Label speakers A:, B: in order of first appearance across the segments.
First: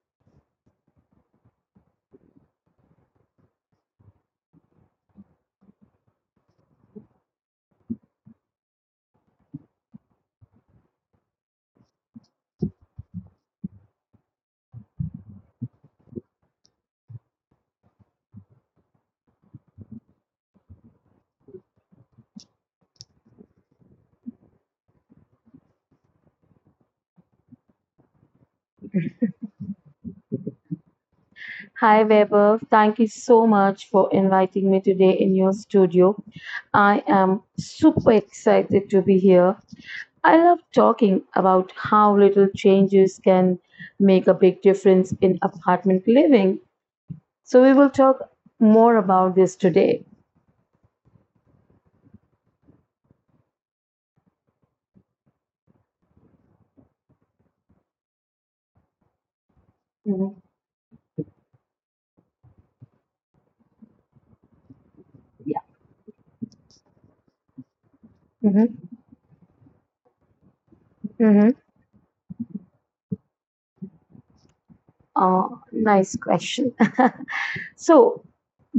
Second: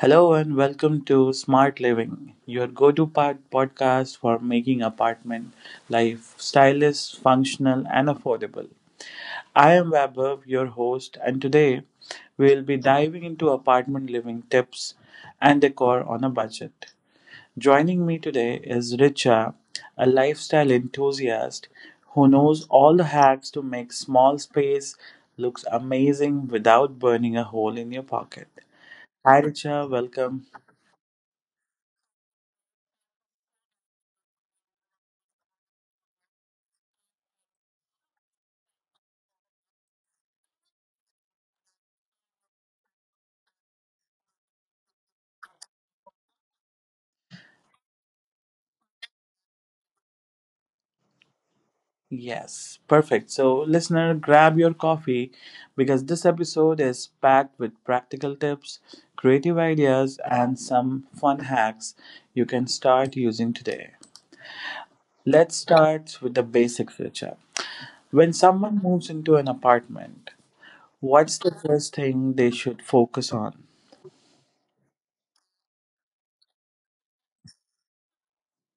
A: Hello and welcome to Smart Living, your go to podcast for making apartment life stylish, functional, and affordable. I am Vaibhav, your host, and today we will be diving into apartment living tips and decor on a budget. Joining me today is Richa, a lifestyle enthusiast who knows all the hacks to make small space looks amazing without burning a hole in your pocket. Hi Richa, welcome.
B: Hi, Weber. Thank you so much for inviting me today in your studio. I am super excited to be here. I love talking about how little changes can make a big difference in apartment living. So, we will talk more about this today.
A: Yes, perfect. So, listener, grab your coffee because this episode is packed with practical tips, creative ideas,
B: Mhm.
A: and some fun hacks you can start using today. Let's
B: Yeah.
A: start with the basics, Richa. When
B: hmm
A: someone moves into an apartment, what's
B: hmm
A: the first thing they should focus on?
B: Nice question. So,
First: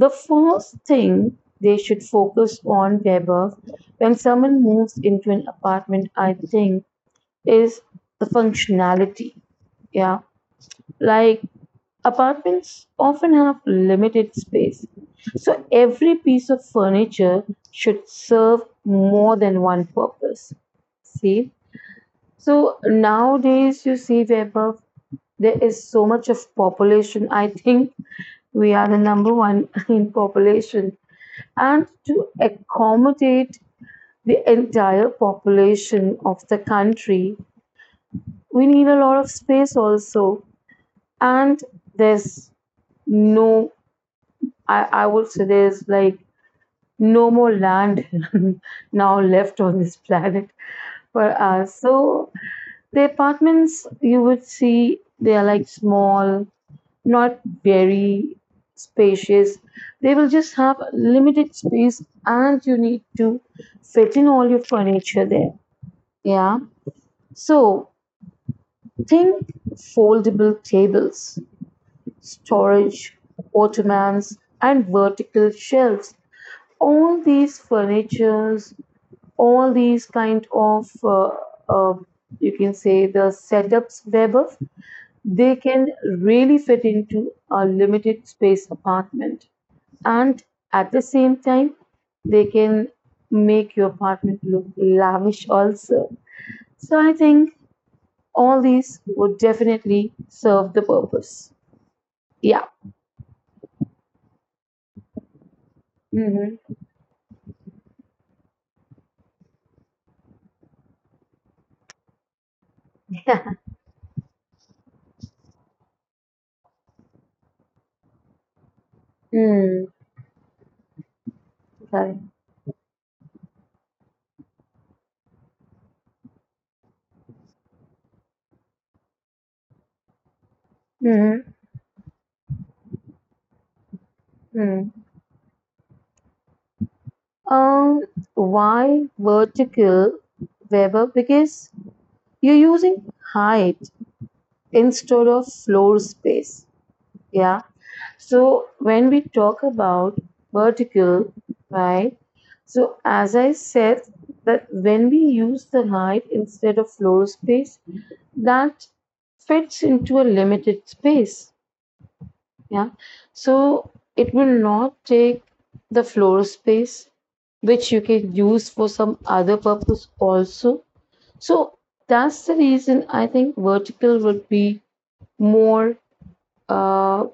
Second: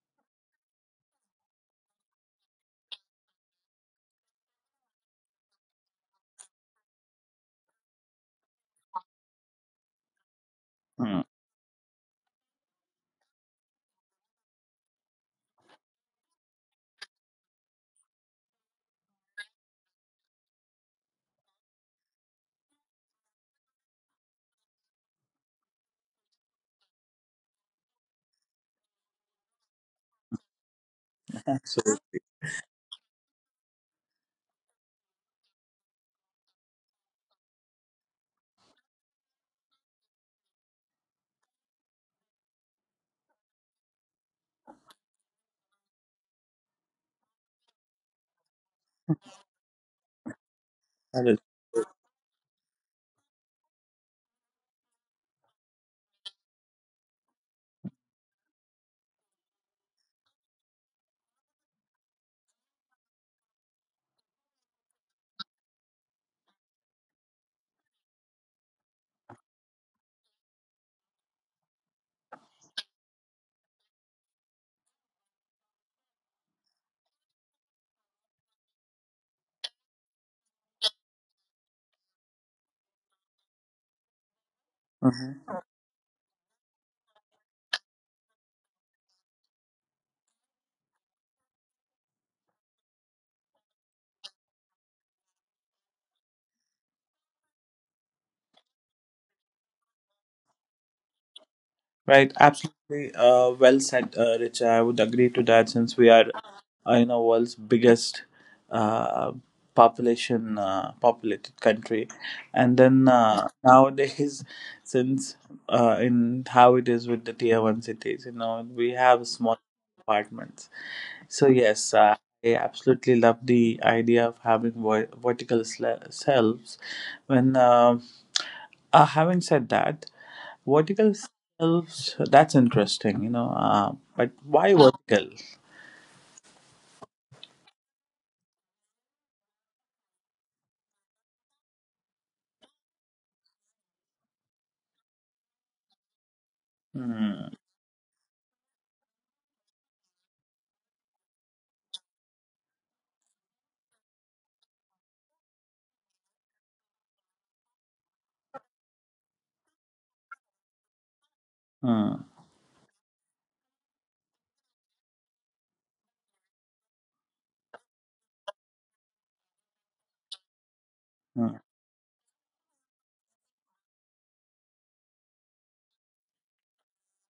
B: the first thing they should focus on, Weber, when someone moves into an apartment, I think, is the functionality. Yeah,
A: Hmm.
B: like apartments often have limited space. So, every piece of furniture should serve more than one purpose. See? So, nowadays, you see, Weber, there is so much of population. I think we are the number one in population
A: So,
B: and to accommodate the entire population of the country, we need a lot of space also. And there's no, I would say there's like no more land now left on this planet
A: that
B: for
A: is-
B: us. So the apartments you would see, they are like small, not very spacious. They will just have limited space and you need to fit in all your furniture there. Yeah. So think foldable tables, storage, ottomans, and vertical shelves. All these furnitures, all these kind of, uh, you can say the setups, Weber,
A: uh-huh.
B: they can really fit into a limited space apartment. And at the same time, they can make your apartment look lavish also. So I think all these would definitely serve the purpose.
A: Right,
B: Yeah.
A: absolutely. Well said, Richa. I would agree to that since we are
B: mm
A: in a world's biggest uh, population populated country, and then
B: hmm
A: nowadays, since in how it is with the tier one cities, you know, we have small
B: Mm,
A: apartments. So yes,
B: sorry.
A: I absolutely love the idea of having vertical selves when. Having said that, vertical
B: Mm-hmm.
A: shelves, that's interesting, you know, but why
B: Mm.
A: vertical?
B: Um, why vertical, Weber? Because you're using height instead of floor space.
A: Hmm,
B: Yeah. So when we talk about vertical, right? So as I said, that when we use the height instead of floor space, that fits into a limited space.
A: hmm,
B: Yeah. So it will not take the floor space, which you can use for some other purpose also.
A: hmm,
B: So that's the reason I think vertical would be more, uh,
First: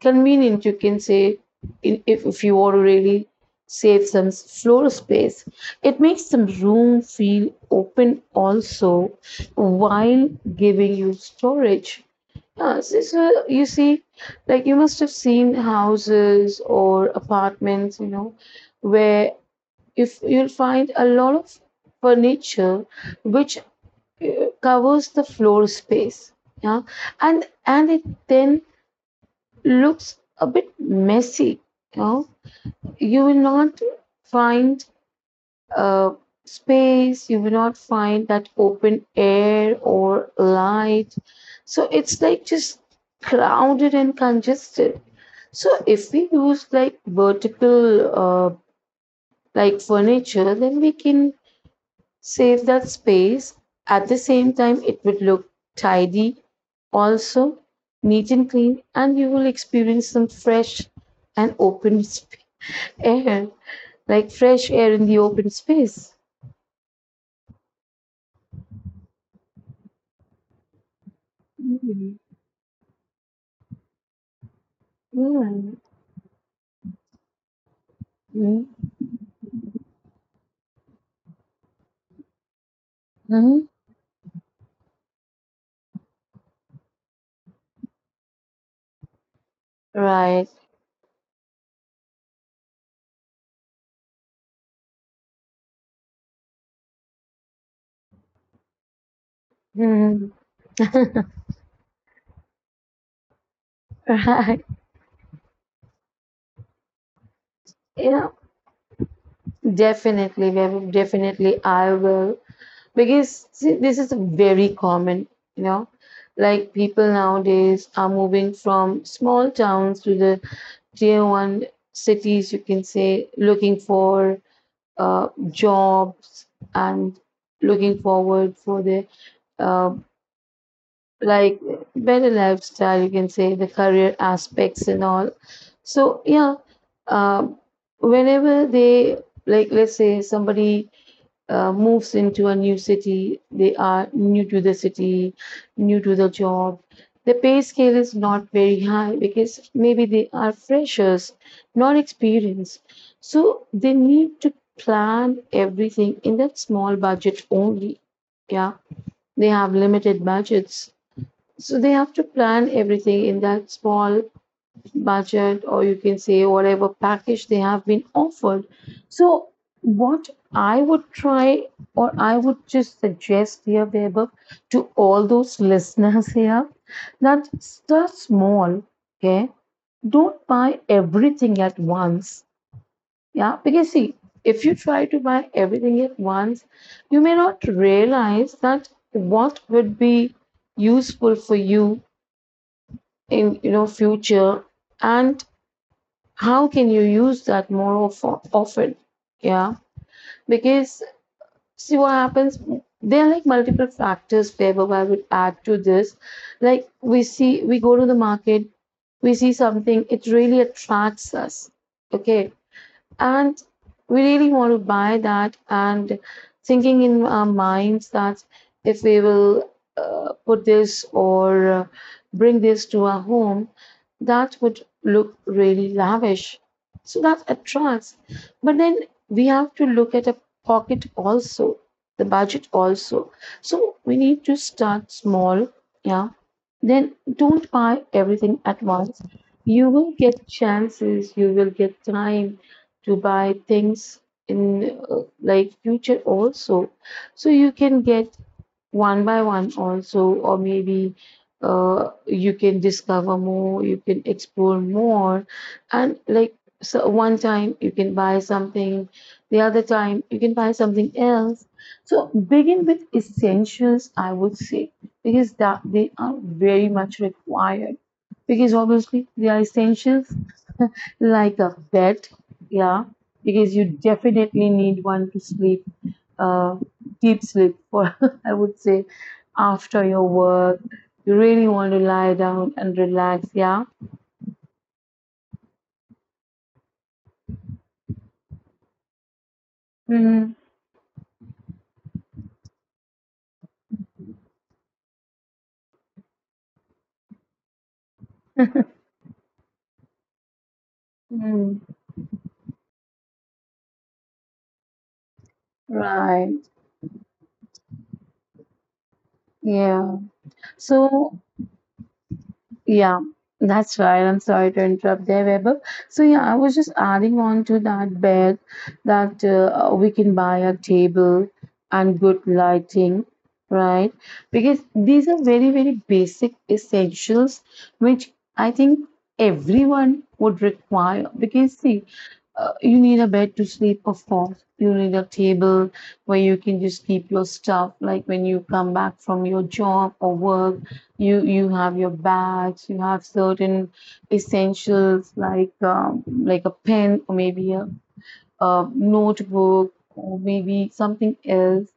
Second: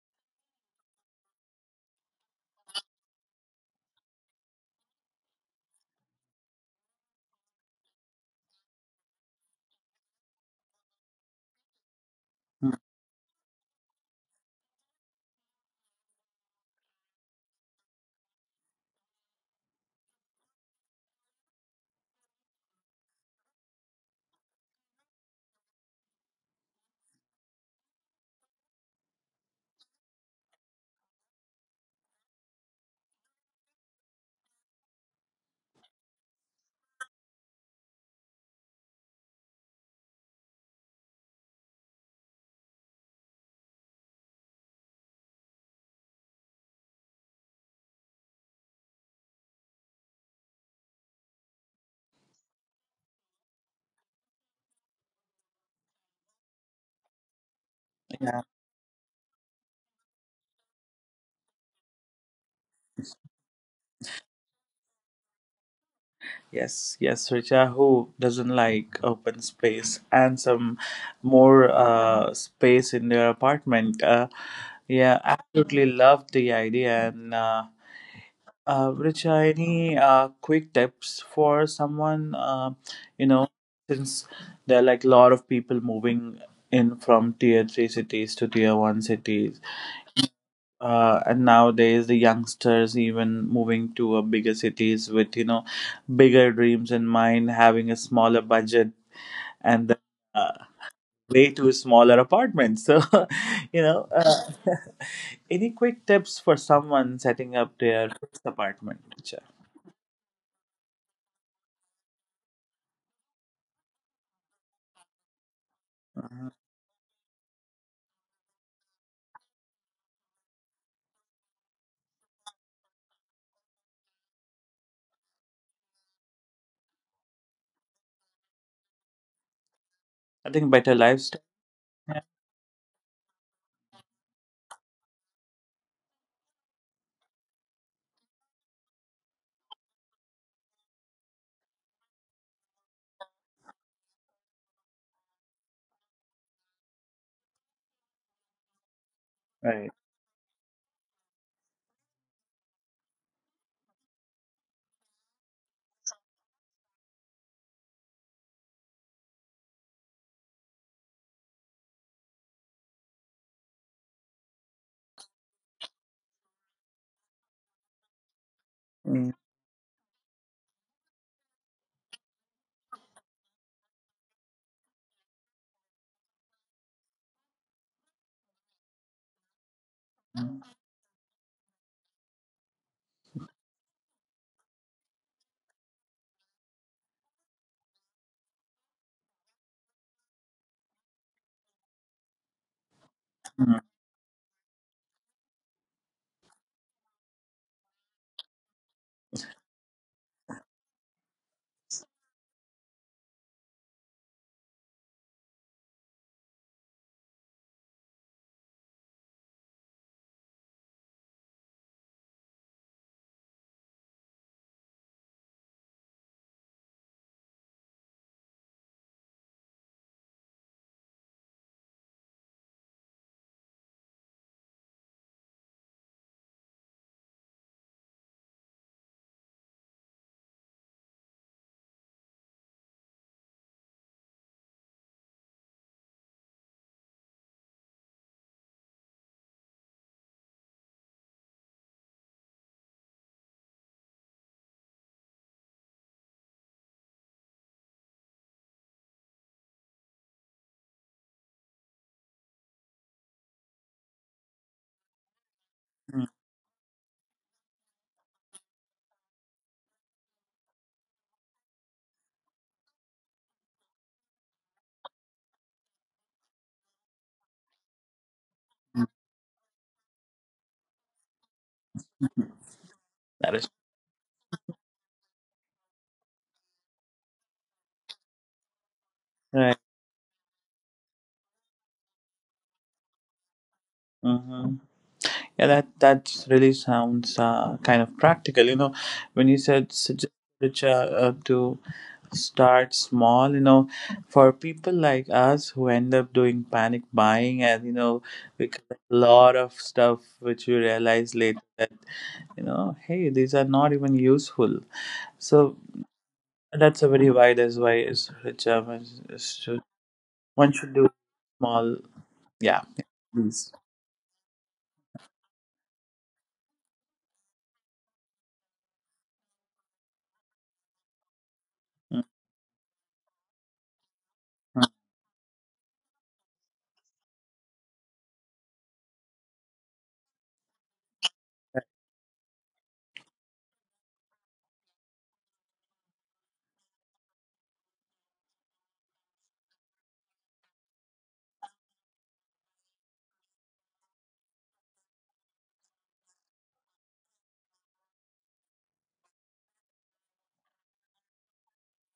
B: convenient you can say in, if you want to really save some floor space. It makes some room feel open also while giving you storage,
A: hmm.
B: yeah. So, so you see, like you must have seen houses or apartments, you know, where if you'll find a lot of furniture which, covers the floor space, yeah, and it then looks a bit messy. You know, you will not find, uh, space. You will not find that open air or light. So it's like just crowded and congested. So if we use like vertical, uh, like furniture, then we can save that space. At the same time, it would look tidy, also neat and clean, and you will experience some fresh and open air, like fresh air in the open space.
A: Yes, yes, Richa, who doesn't like open space and some more
B: Mhm.
A: space in their apartment? Yeah,
B: Yeah.
A: absolutely love the idea and uh,
B: Mhm.
A: Uh, Richa, any quick tips for someone? You know,
B: Mhm.
A: since there are like a lot of people moving in from tier three cities to tier one cities,
B: Right.
A: and nowadays the youngsters even moving to a bigger cities with you know bigger dreams in mind, having a smaller budget, and then,
B: Mhm.
A: uh, way too smaller apartments. So, you know,
B: Right.
A: any quick tips for someone setting up their
B: Yeah,
A: first apartment, Richa?
B: definitely, Vaibhav, definitely I will. Because see, this is very common, you know,
A: Uh-huh.
B: like people nowadays are moving from small towns to the tier one cities, you can say, looking for, jobs and looking forward for the, uh,
A: I think better lifestyle.
B: like
A: Yeah.
B: better lifestyle, you can say, the career aspects and all. So yeah, uh, whenever they, like, let's say somebody, moves into a new city, they are new to the city, new to the job. The pay scale is not very high because
A: Right.
B: maybe they are freshers, not experienced. So they need to plan everything in that small budget only. Yeah, they have limited budgets. So they have to plan everything in that small budget or you can say whatever package they have been offered.
A: Mhm.
B: So, what I would try or I would just suggest here, Vaibhav, to all those listeners here, that start small, okay? Don't buy everything at once, yeah? Because, see, if you try to buy everything at once, you may not realize that what would be useful for you in, you know, future and how can you use that more often, yeah, because, see, what happens, there are like multiple factors favor I would add to this. Like we see, we go to the market, we see something, it really attracts us, okay, and we really want to buy that and thinking in our minds that if we will, put this or, bring this to our home, that would look really lavish. So that attracts, but then we have to look at a pocket also, the budget also. So we need to start small, yeah, then don't buy everything at once. You will get chances, you will get time to buy things in, like future also. So you can get one by one also, or maybe, you can discover more, you can explore more,
A: Mhm.
B: and like, so one time you can buy something, the other time you can buy something else. So begin with essentials, I would say, because that they are very much required, because obviously they are essentials, like a bed, yeah,
A: That is
B: because you definitely need one to sleep, uh, deep sleep for, I would say,
A: right.
B: after your work. You really want to lie down and relax, yeah?
A: hmm Yeah, that really sounds kind of practical. You know, when you said suggest
B: Mm-hmm.
A: Richa, to start small, you know, for people like us who end up doing panic buying and you know, we collect a lot of stuff which we realize later
B: Mm-hmm.
A: that you know, hey, these are not even useful. So
B: Right,
A: that's a very wide. That's why is Richa,
B: yeah.
A: one should do
B: So,
A: small, yeah, yeah,
B: yeah,
A: please.
B: that's right. I'm sorry to interrupt there, Webber. So yeah, I was just adding on to that bed that, we can buy a table
A: Mm,
B: and good lighting, right?
A: mm,
B: Because these are very, very basic essentials, which I think everyone would require. Because see, you need a bed to sleep, of course. You need a table where you can just keep your stuff. Like when you come back from your job or work, you have your bags. You have certain essentials like, like a pen or maybe a notebook or maybe something else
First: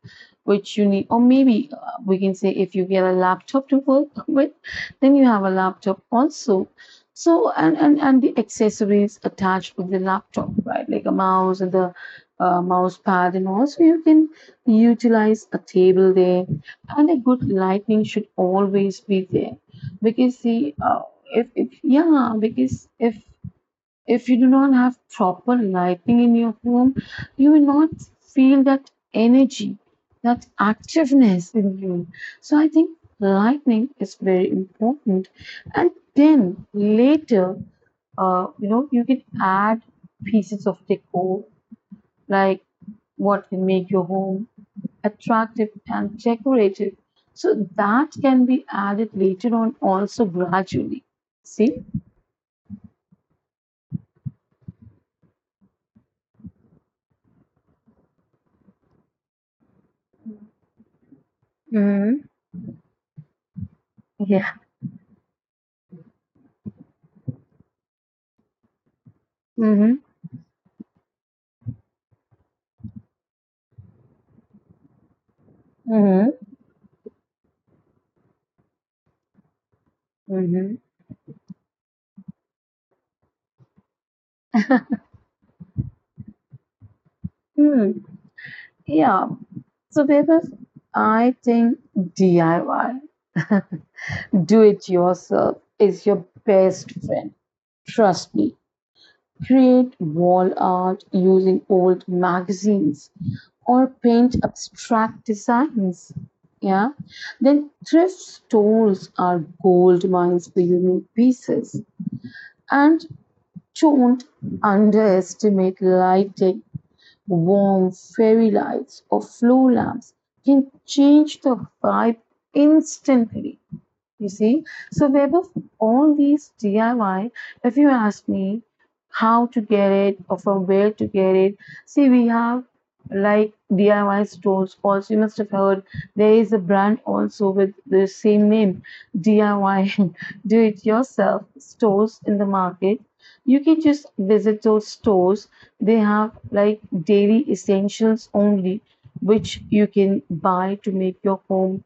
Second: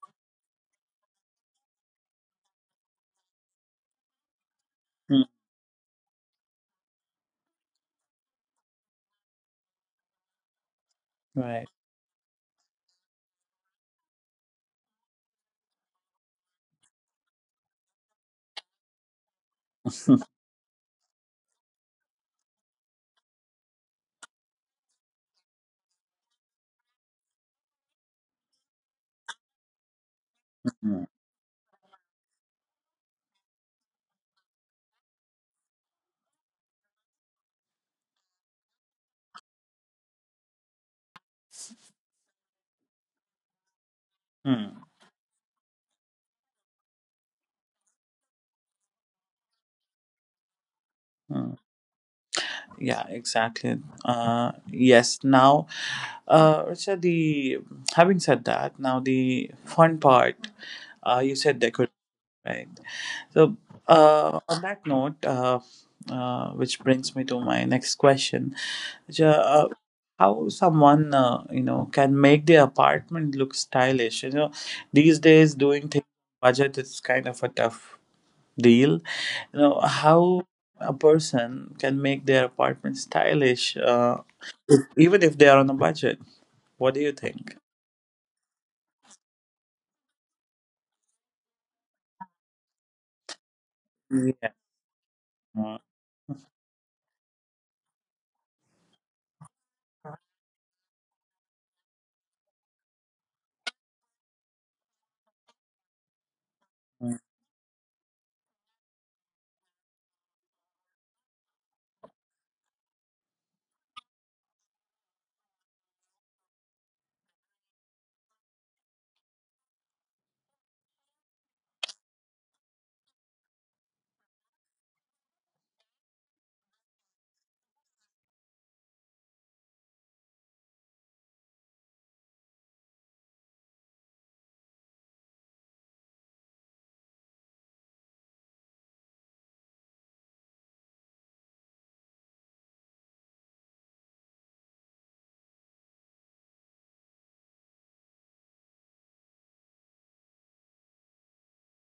B: which you need, or maybe, we can say if you get a laptop to work with, then
A: mm.
B: you have a laptop also. So and the accessories attached with the laptop, right, like a mouse
A: Right.
B: and the, mouse pad, and also you can utilize a table there. And a good lighting should always be there, because see, if yeah, because if you do not have proper lighting in your home, you will not feel that energy, that
A: Mm,
B: activeness in you. So I think lightning is very important. And then later, you know, you can add pieces of decor like what can make your home
A: mm,
B: attractive and decorative. So that can be added later on also gradually.
A: mm.
B: See?
A: Yeah, exactly. Yes. Now, Richa, the having said that, now the fun part. You said decorative,
B: Mm-hmm.
A: right? So,
B: Yeah.
A: on that note, which brings me to my next question. Ja- uh,
B: Mm-hmm.
A: how someone you know can make their apartment look stylish, you know, these days doing things
B: Mm-hmm.
A: on budget is kind of a tough deal. You know how
B: Mhm.
A: a person can make their apartment stylish, even if they are on a budget, what do you think?
B: Hmm. Yeah. So, Bebas, I think DIY, do
A: Yeah.
B: it yourself, is your best friend. Trust me. Create wall art using old magazines or paint abstract designs. Yeah. Then thrift stores are gold mines for unique pieces. And don't underestimate lighting. Warm fairy lights or floor lamps can change the vibe instantly. You see, so web of all these DIY, if you ask me how to get it or from where to get it, see, we have like DIY stores also. You must have heard there is a brand also with the same name DIY, do it yourself stores in the market. You can just visit those stores, they have like daily essentials only, which you can buy to make your home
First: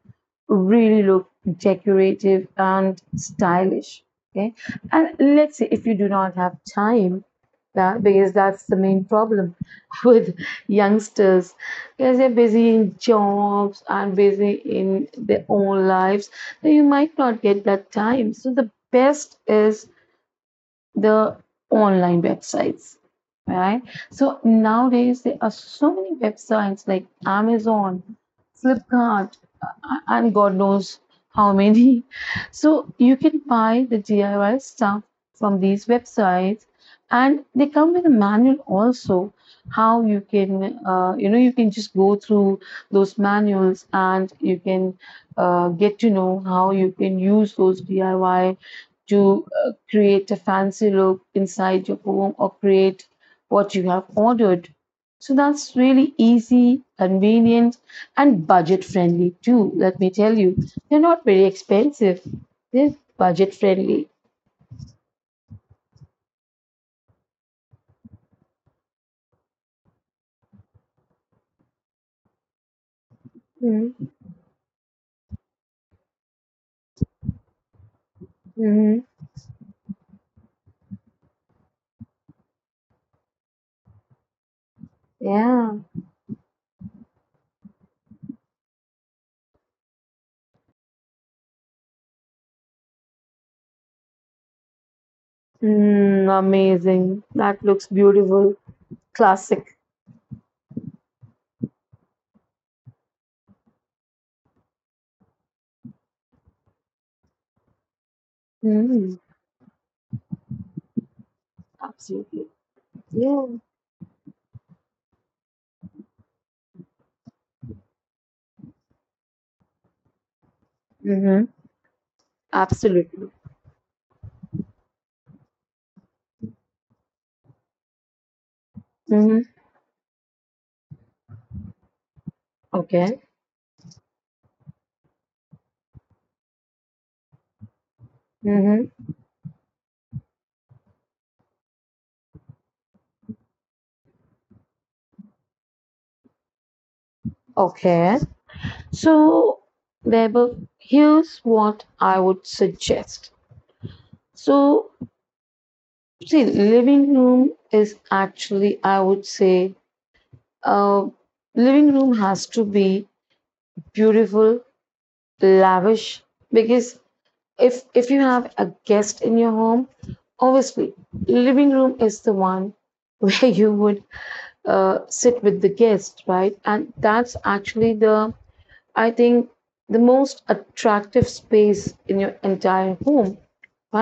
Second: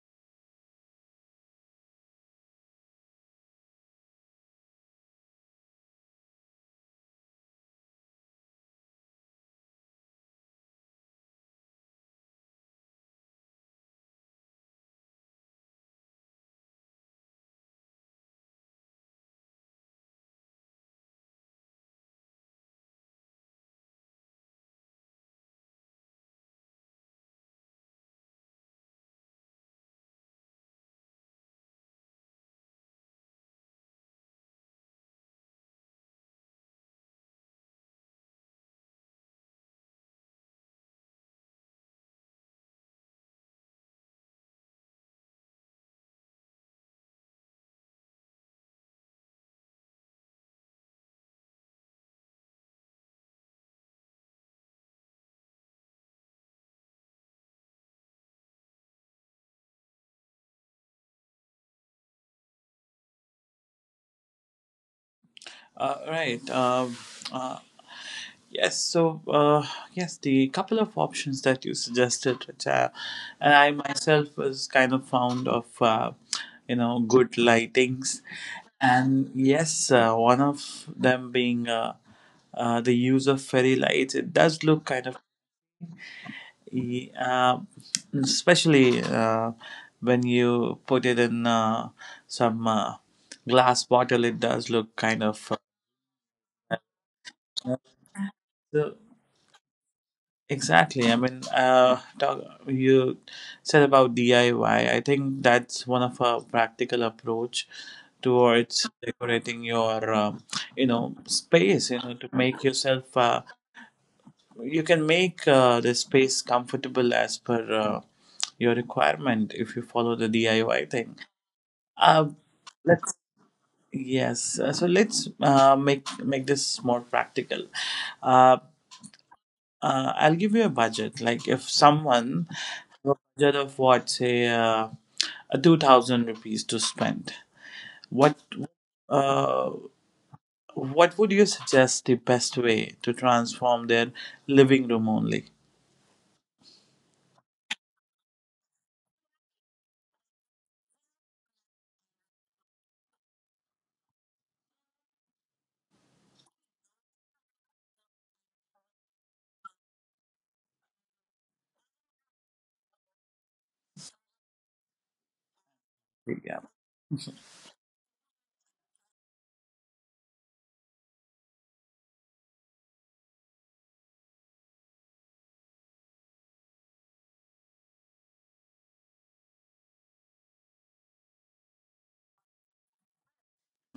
B: really look decorative and stylish. Okay, and let's say if you do not have time, that because that's the main problem with youngsters, because they're busy in jobs and busy in their own lives, so you might not get that time. So the best is the online websites, right? So nowadays there are so many websites like Amazon, Flipkart, and god knows how many. So you can buy the DIY stuff from these websites, and they come with a manual also. How you can, you know, you can just go through those manuals and you can, get to know how you can use those DIY to, create a fancy look inside your home or create what you have ordered. So that's really easy, convenient, and budget friendly too. Let me tell you, they're not very expensive. They're budget friendly.
A: Right. Uh, yes. So yes, the couple of options that you suggested, which I, and I myself was kind of fond of, you know, good lightings,
B: Mm-hmm.
A: and yes, one of them being the use of fairy lights. It does look kind of,
B: Yeah.
A: e- uh, especially when you put it in some glass bottle. It does look kind of.
B: Mm, amazing. That looks beautiful.
A: Uh,
B: Classic.
A: Exactly. I mean, talk, you said about DIY. I Y. I think that's one of a practical approach towards
B: Mm,
A: decorating your, you know, space. You know, to
B: absolutely.
A: make yourself,
B: Yeah.
A: you can make the space comfortable as per your requirement if you follow the DIY thing.
B: Mm-hmm.
A: Uh, let's
B: Absolutely.
A: yes. So let's make this more practical. Uh,
B: Mm-hmm.
A: I'll give you a budget. Like if someone a
B: Okay.
A: budget of what say a 2000 rupees to spend. What
B: Mm-hmm.
A: uh, what would you suggest the best way to transform their living room only?
B: Okay. So, Vaibhav, here's what I would suggest. So, see, living room is actually, I would say, uh, living room has to be beautiful, lavish,
A: Yeah.
B: because if you have a guest in your home, obviously, living room is the one where you would, sit with the guest, right? And that's actually the, I think, the most attractive space in your entire home.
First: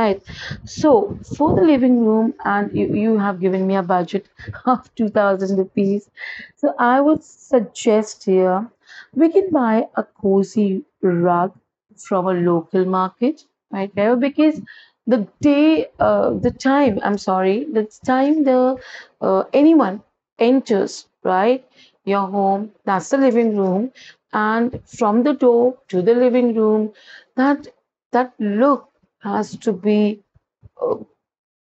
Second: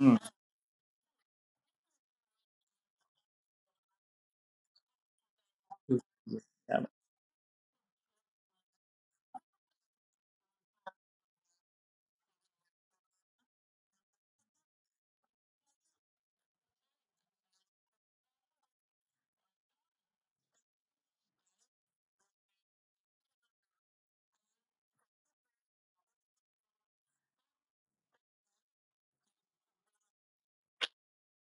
A: Mm.
B: So for the living room, and you have given me a budget of 2000 rupees. So
A: Yeah.
B: I would suggest here we can buy a cozy rug from a local market, right? There because the day, the time, I'm sorry, the time the, anyone enters, right, your home, that's the living room, and from the door to the living room, that that look has to be, uh,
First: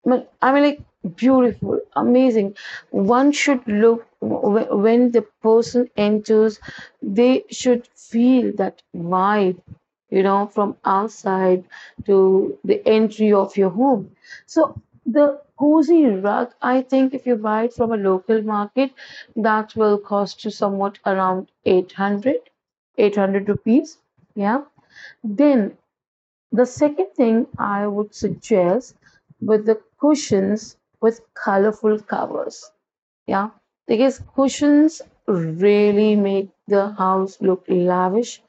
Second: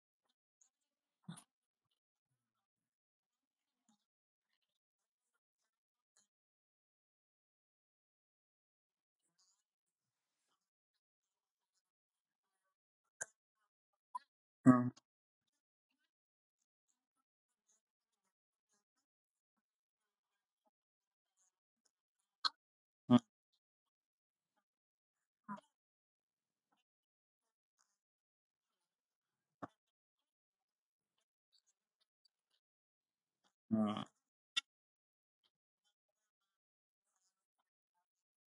B: well, I mean, like beautiful, amazing. One should look when the person enters, they should feel that vibe, you know, from outside to the entry of your home. So
A: Mm.
B: the cozy rug, I think, if you buy it from a local market, that will cost you somewhat around eight
A: Mm.
B: hundred rupees. Yeah. Then the second thing I would suggest with the cushions with colorful covers. Yeah,
A: Mm.
B: because cushions really make the house look lavish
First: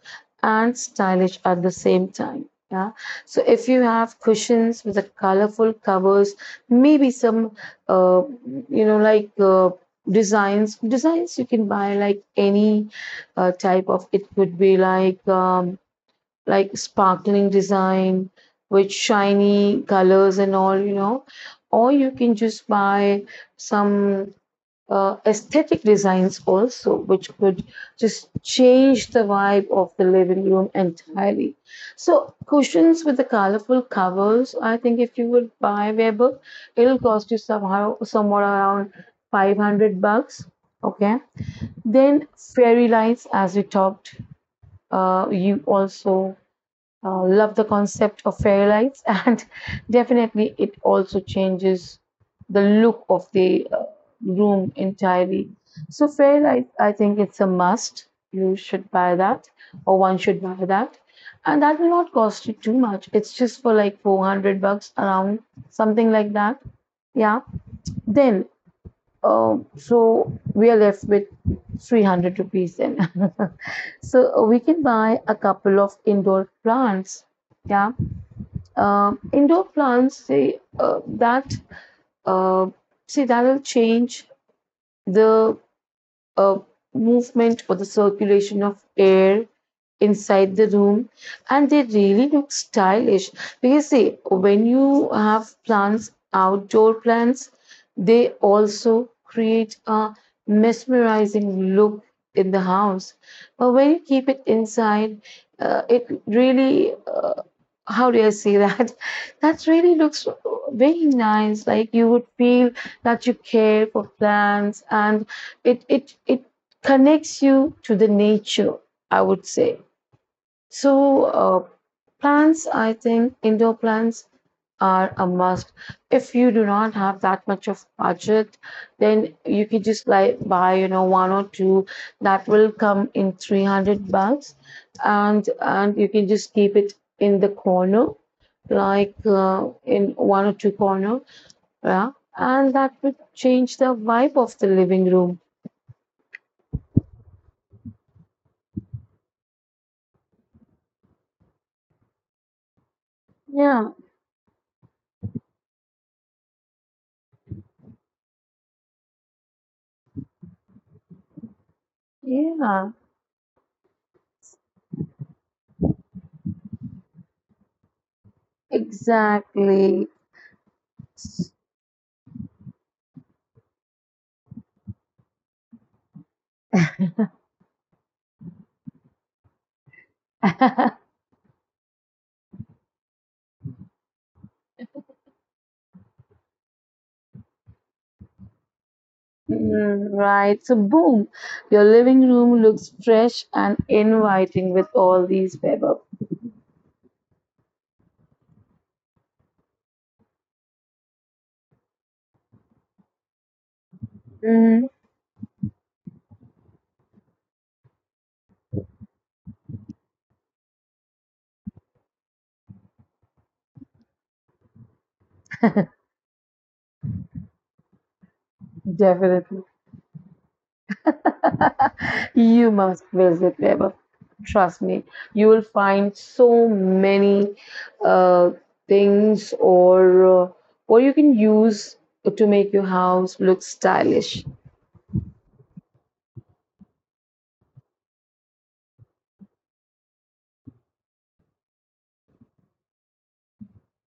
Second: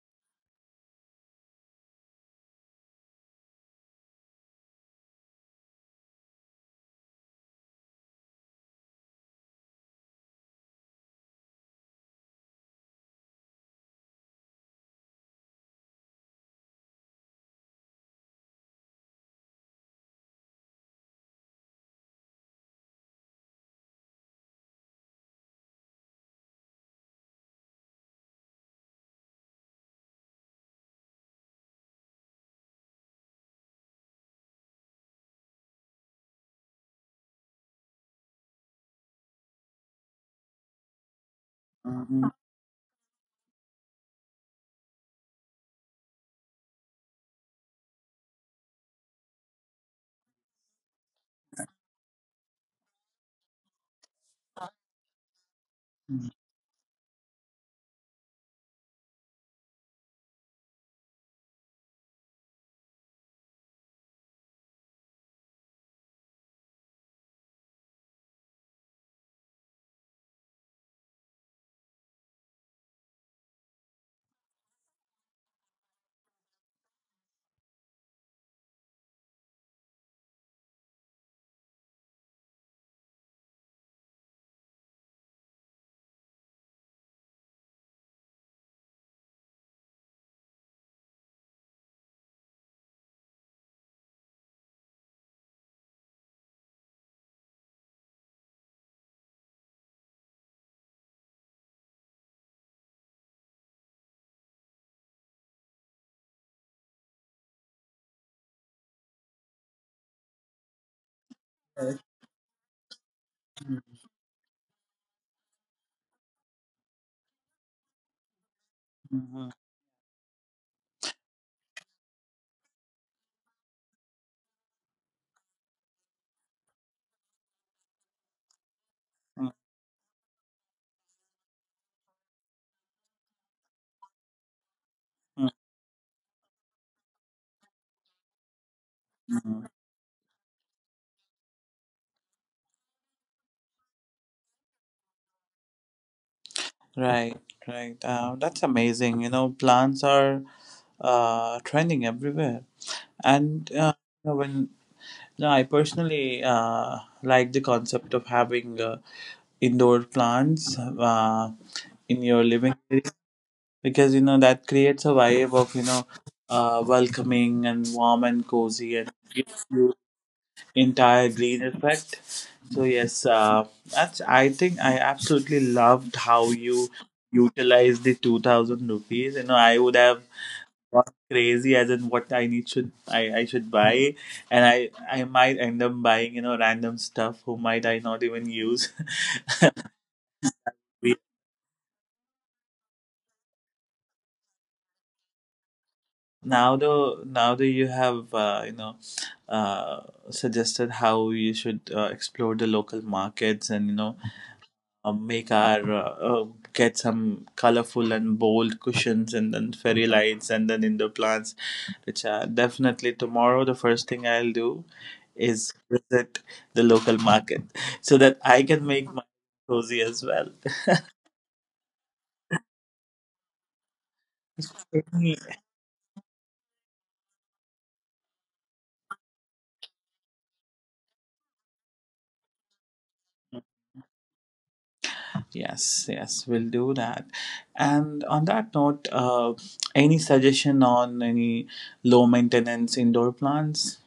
B: and stylish at the same time. Yeah, so if you have cushions with the colorful covers, maybe some, uh, you know, like uh, designs you can buy like any type of it could be like. Like sparkling design with shiny colors and all, you know. Or you can just buy some aesthetic designs also, which could just change the vibe of the living room entirely. So, cushions with the colorful covers, I think if you would buy Weber, it'll cost you somehow somewhere around 500 bucks. Okay.
A: Mm. Mm.
B: Then fairy lights, as we talked, you also love the concept of fairy lights, and definitely it also changes the look of the room entirely. So fairy lights, I think it's a must. You should buy that, or one should buy that, and that will not cost you too much. It's just for like 400 bucks around, something like that. Yeah. Then so we are left with 300 rupees then. So we can buy a couple of indoor plants. Yeah. Indoor plants, uh, see, that'll change the uh, movement or the circulation of air inside the room, and they really look stylish, because see, when you have plants, outdoor plants, they also create a mesmerizing look in the house, but when you keep it inside, it really how do I say that? That really looks very nice. Like you would feel that you care for plants, and it connects you to the nature, I
A: Mm.
B: would say. So plants, I think indoor plants are a must. If you do not have that much of budget,
A: Mm.
B: then you could just like buy, you know, one or two that will come in 300 bucks,
A: Mm.
B: and you can just keep it in the corner, like
A: Mm.
B: in one or two corner, yeah, and that would change the vibe of the living room.
A: Right, right. That's amazing. You know, plants are trending everywhere, and
B: Yeah,
A: you know, when you I personally like the concept of having indoor plants in your living
B: yeah,
A: area because you know that creates a vibe of you know welcoming and warm and cozy and gives you
B: exactly.
A: entire green effect. So yes, that's I think I absolutely loved how you utilized the 2,000 rupees. You know, I would have gone crazy as in what I need. Should I should buy and I might end up buying you know random stuff who might I not even use.
B: Right, so boom, your living room looks fresh and inviting with all these pepper.
A: Now though you have you know uh, suggested how you should explore the local markets and you know
B: Mm,
A: make our get some colorful and bold cushions and then fairy lights and then indoor plants, which are definitely tomorrow. The first thing I'll do is visit the local market so that I can make my
B: definitely.
A: cozy as well.
B: You must visit Weber. Trust me, you will find so many uh, things, or what you can use to make your house look stylish.
A: Yes, yes, we'll do that. And on that note, any suggestion on any low maintenance indoor plants?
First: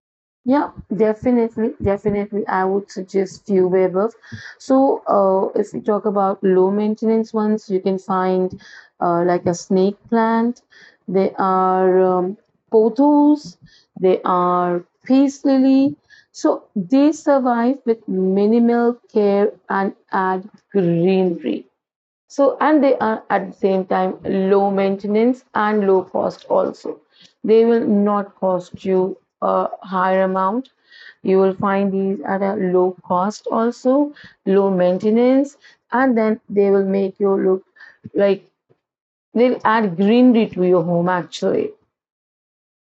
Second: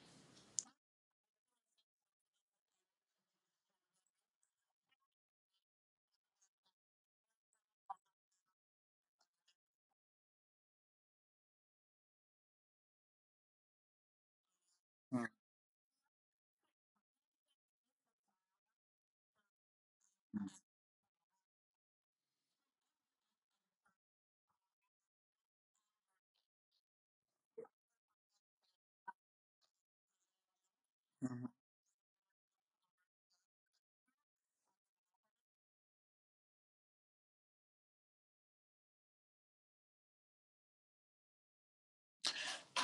B: Yeah, definitely, definitely. I would suggest few wearables. So, if we talk about low maintenance ones, you can find like a snake plant. They are pothos. They are
A: Mm,
B: peace lily. So they survive with minimal care and add greenery. So, and they are at the same time low maintenance and low cost also. They will not cost you a higher amount. You
A: mhm.
B: will find these at a low cost also, low maintenance, and then they will make you look like, they'll add greenery to your home actually.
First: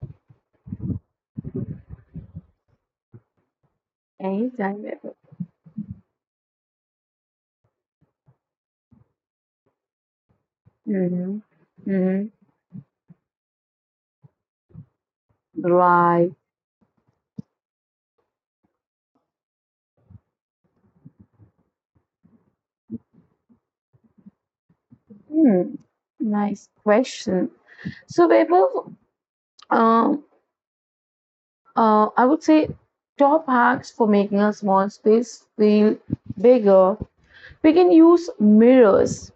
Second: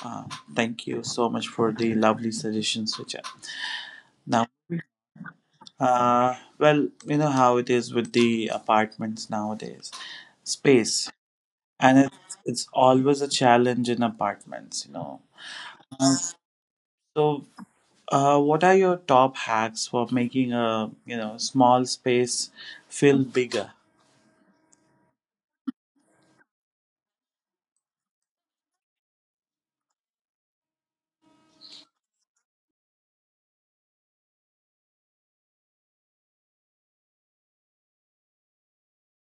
A: Uh, thank you so much for the lovely suggestions, Richard. Now,
B: Anytime ever.
A: well, you know how it is with the apartments nowadays, space,
B: Mm-hmm.
A: and
B: Mm-hmm.
A: it's always a challenge in apartments, you know. Uh,
B: Right.
A: so, what are your top hacks for making a you know small space feel bigger?
B: Hmm. Nice question. So, Vaibhav, um, I would say top hacks for making a small space feel bigger. We can use mirrors.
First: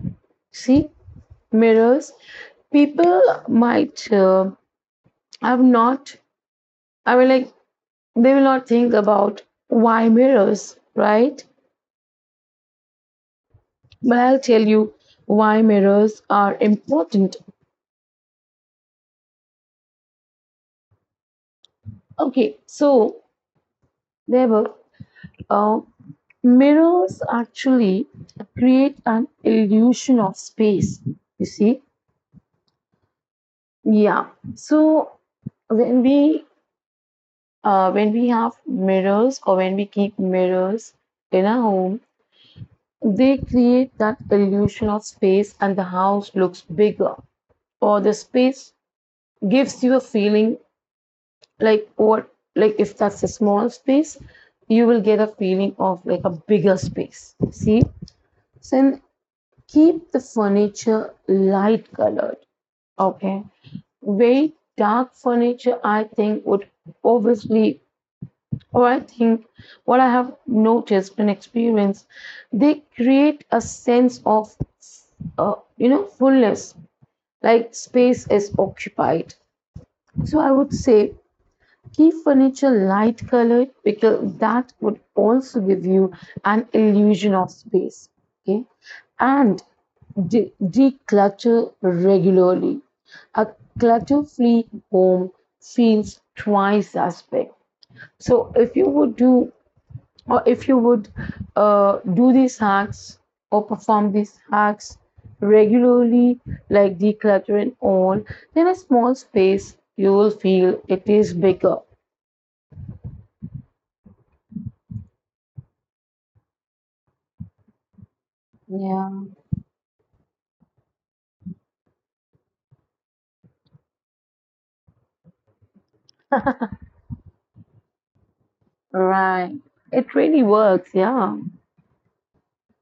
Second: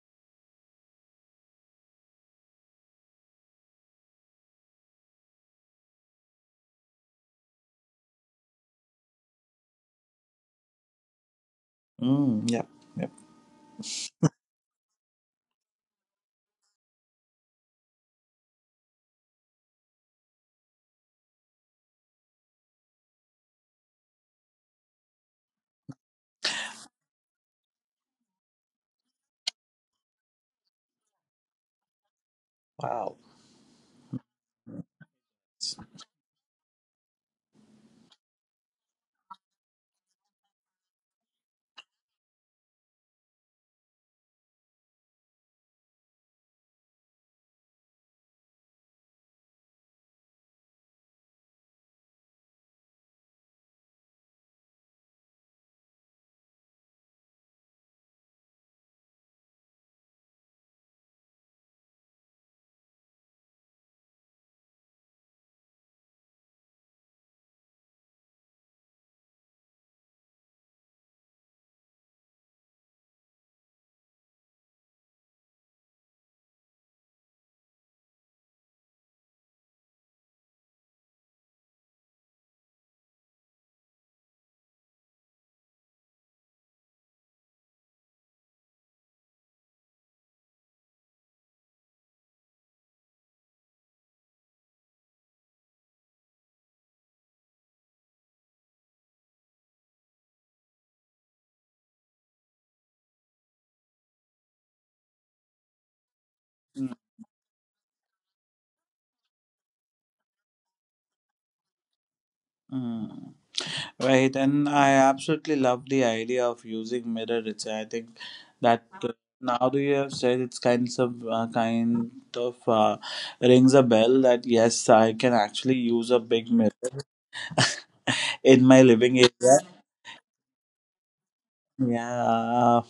B: See, mirrors. People might have not, I mean, like, they will not think about why mirrors, right?
A: Mm, yep, yep.
B: But I'll tell you why mirrors are important. Okay, so there were uh, mirrors actually create an illusion of space, you see.
A: Wow.
B: Yeah. So when we when we have mirrors, or when we keep mirrors in our home, they create that illusion of space and the house looks bigger. Or the space gives you a feeling like what, like if that's a small space, you will get a feeling of like a bigger space. See? So then keep the furniture light colored. Okay. Very dark furniture, I think would obviously, oh, I think what I have noticed and experienced, they create a sense of, you know, fullness, like space is occupied. So I would say keep furniture light colored because that would also give you an illusion of space. Okay, and declutter regularly. A clutter free home feels twice as big. So, if you would do, or if you would do these hacks or perform these hacks regularly,
A: Mm.
B: like decluttering all, then a small space, you will feel it is bigger.
A: Mm. Right, and I absolutely love the idea of using mirror. It's I think that
B: Yeah,
A: now that you have said it's kind of rings a bell that yes, I can actually use a big mirror in my living area.
B: right. It really works. Yeah.
A: Yeah, uh,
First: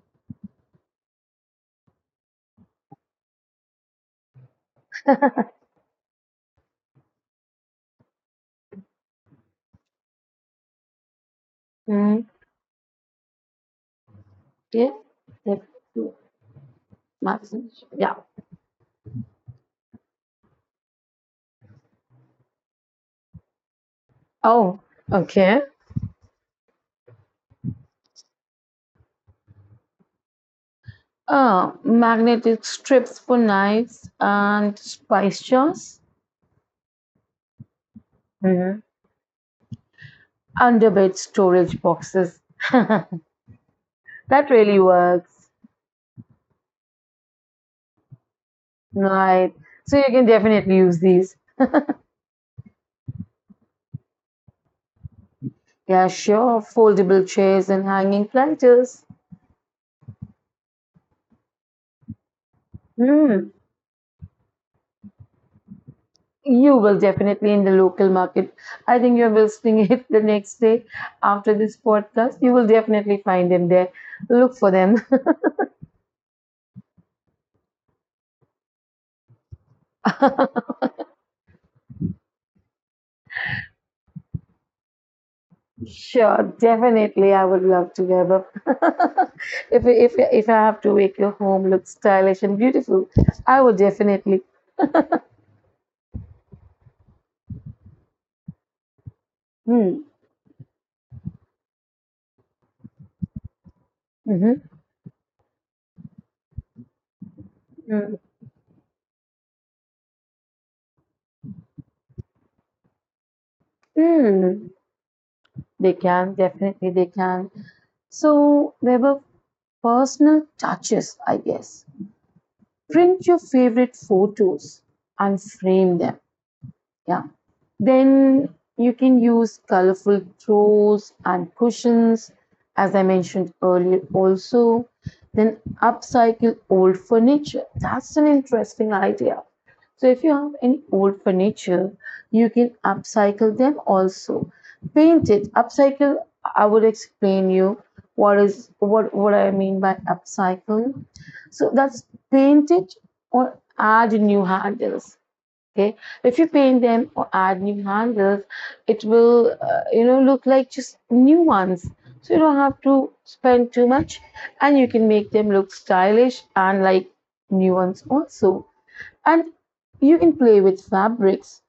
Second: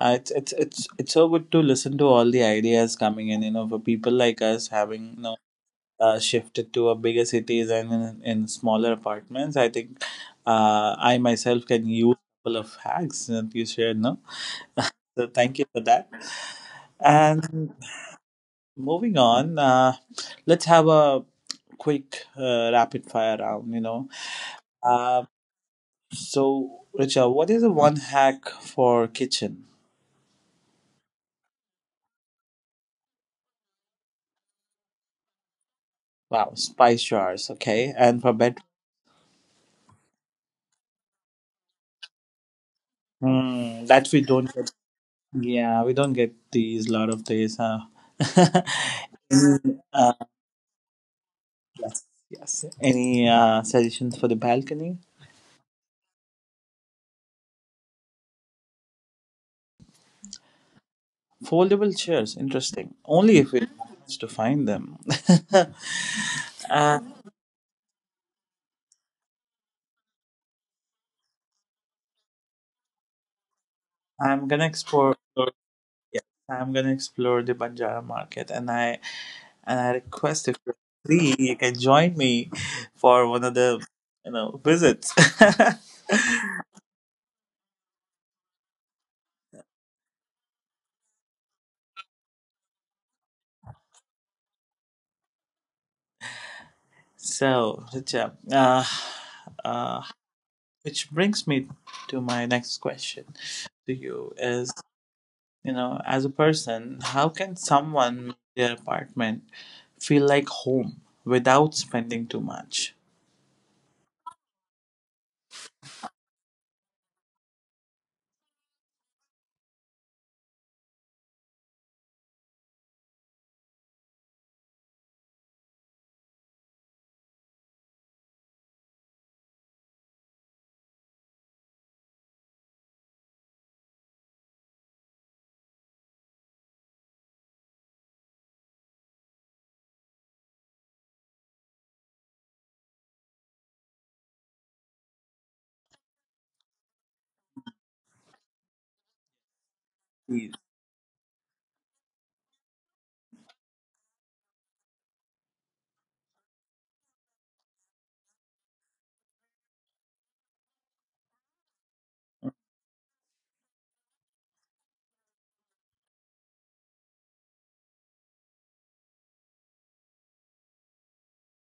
A: it's so good to listen to all the ideas coming in. You know, for people like us having no shifted to a bigger cities and in smaller apartments, I think I myself can use
B: Mm,
A: a couple of hacks that you shared. No,
B: yes.
A: so thank you for that.
B: Definitely.
A: And
B: Yeah.
A: moving on, let's have a quick rapid fire round. You know,
B: Oh,
A: uh,
B: okay.
A: so Richard, what is the one hack for kitchen?
B: Magnetic strips for knives and spice jars.
A: Wow, spice jars. Okay, and for bed.
B: Hmm. Under bed storage boxes.
A: Hmm, that we
B: That
A: don't get.
B: really works.
A: Yeah, we don't get these lot of days. Huh?
B: Right.
A: Mm,
B: So you can definitely use these.
A: yes. Yes. Any suggestions for the balcony?
B: Yeah, sure. Foldable chairs and hanging planters.
A: Foldable chairs. Interesting. Only if we
B: Hmm.
A: manage to find them. uh,
B: You will definitely in the local market. I think you're visiting it the next day after this podcast. You will definitely find them there.
A: I'm gonna
B: Look for
A: explore.
B: them.
A: Yes, I'm gonna explore the Banjara market, and I request if you're free, you can join me for one of the you know visits.
B: Sure, definitely. I would love to have a if I have to make your home look stylish and beautiful, I will definitely.
A: So, Richa, uh,
B: Hmm.
A: which brings me to my next question to you is
B: Mm-hmm.
A: you know as a person how can
B: Mm.
A: someone make their apartment feel like home without spending too much?
B: Mm. They can, definitely they can. So there were personal touches, I guess. Print your favorite photos and frame them. Yeah. Then you can use colorful throws and cushions, as I mentioned earlier, also. Then upcycle old furniture. That's an interesting idea. So, if you have any old furniture, you can upcycle them also. Paint it. Upcycle, I would explain you what is what I mean by
A: Yes.
B: upcycle. So that's paint it or add new handles. Okay, if you paint them or add new handles, it will, you know, look like just new ones. So you don't have to spend too much, and you can make them look stylish and like new ones also. And you can play with fabrics,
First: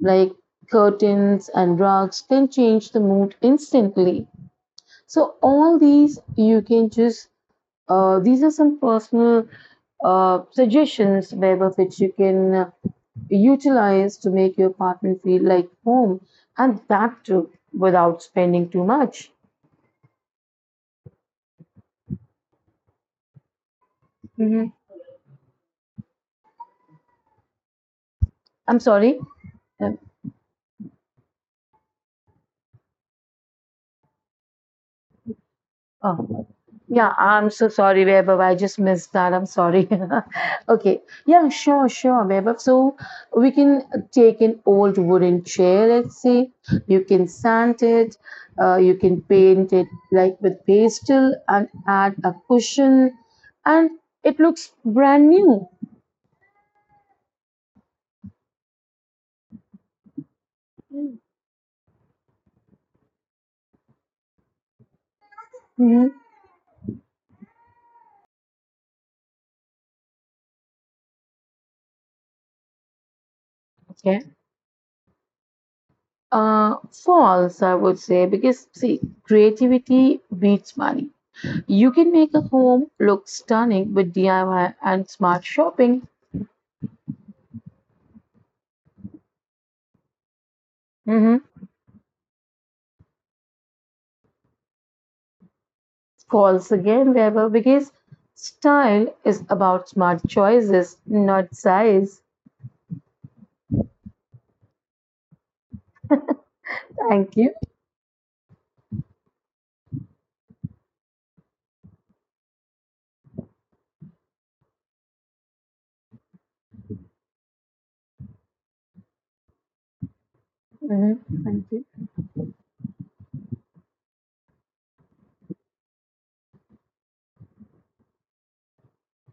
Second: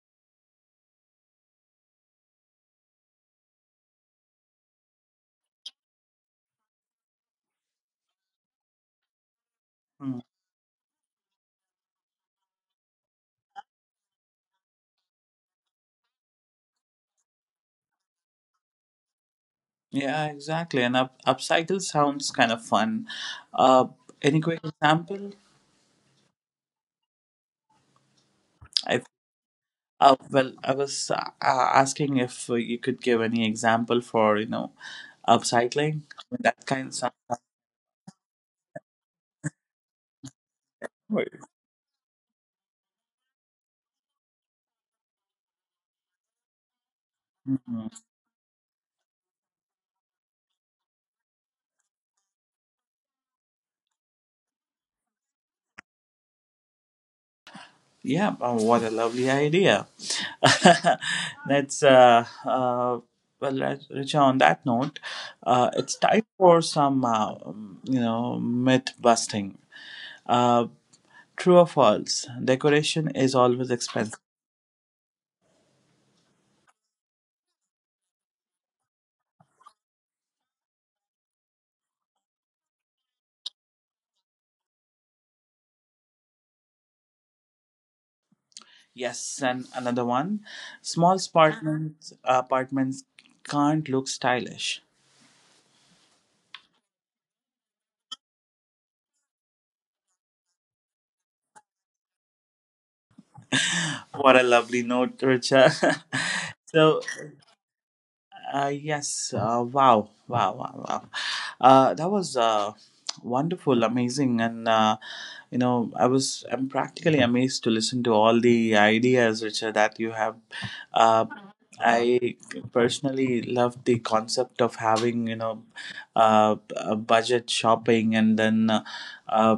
B: like curtains and rugs can change the mood instantly. So all these you can just these are some personal
A: Mm.
B: suggestions wherever which you can utilize to make your apartment feel like home, and that too without spending too much.
A: Yeah, exactly. And upcycle sounds kind of fun. uh any quick
B: Hmm.
A: example?
B: I'm
A: I
B: sorry. Um,
A: Well, I was asking if you could give any example for you know upcycling,
B: oh.
A: that kind
B: Yeah,
A: of
B: I'm so sorry, Vaibhav. I just missed that. I'm sorry. Okay.
A: sounds.
B: Yeah, sure, sure, Vaibhav. So we can take an old wooden chair, let's say. You can sand it. You can paint it like with pastel and add a cushion, and it looks brand new.
A: Yeah, oh, what a lovely idea. That's well, Richa. On that note, it's time
B: Hmm.
A: for some you know myth busting. Uh, true or false? Decoration is always expensive.
B: Okay. False, I would say, because see, creativity beats money. You can make a home look stunning with DIY and smart shopping.
A: Yes, and another one. Small
B: Hmm.
A: apartments can't look stylish.
B: False again, Weber, because style is about smart choices, not size.
A: What a lovely note, Richa. so
B: Thank you.
A: Yes. Wow. Wow. Wow. Wow. That was wonderful, amazing, and you know, I was I'm practically amazed to listen to all the ideas, Richard, that you have. Uh,
B: Hmm. Thank you.
A: I personally love the concept of having you know, a budget shopping and then uh,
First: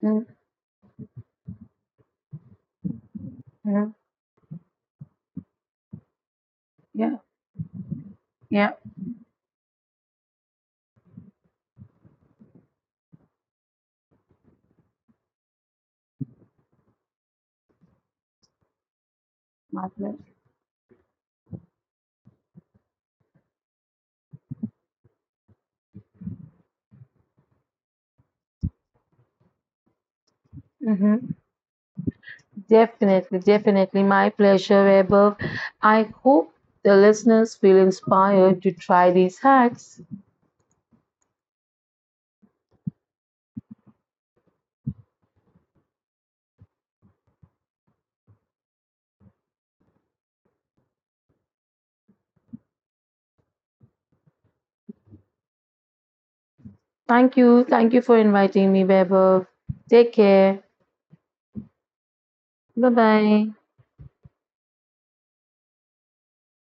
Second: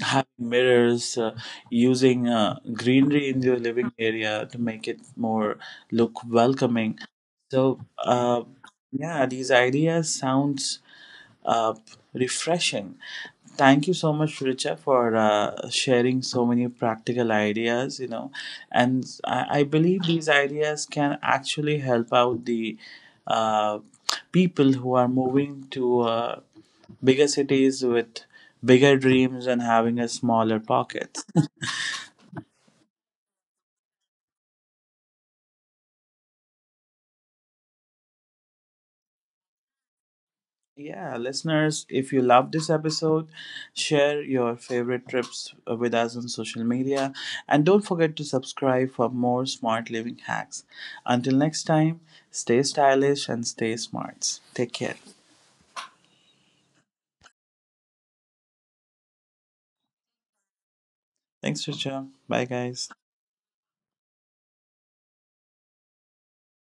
A: having
B: Mm-hmm.
A: mirrors, using greenery in your
B: Mm-hmm.
A: living area to make it more look welcoming.
B: Yeah,
A: So,
B: yeah,
A: yeah, these ideas sounds uh, refreshing. Thank you so much, Richa, for sharing so many practical ideas. You know, and I
B: my
A: believe these
B: pleasure.
A: ideas can actually help out the uh, people who are moving to bigger cities with bigger dreams and having a smaller pocket.
B: Hmm. Definitely, definitely, my pleasure, Weber. I hope the listeners feel inspired to try these hacks.
A: Yeah, listeners, if you love this episode, share your favorite trips with us on social media and don't forget to subscribe for more smart living hacks. Until next time, stay stylish and stay smart. Take care.
B: Thank you. Thank you for inviting me, Vaibhav. Take care.
A: Thanks, Richa. Bye, guys.
B: Bye bye.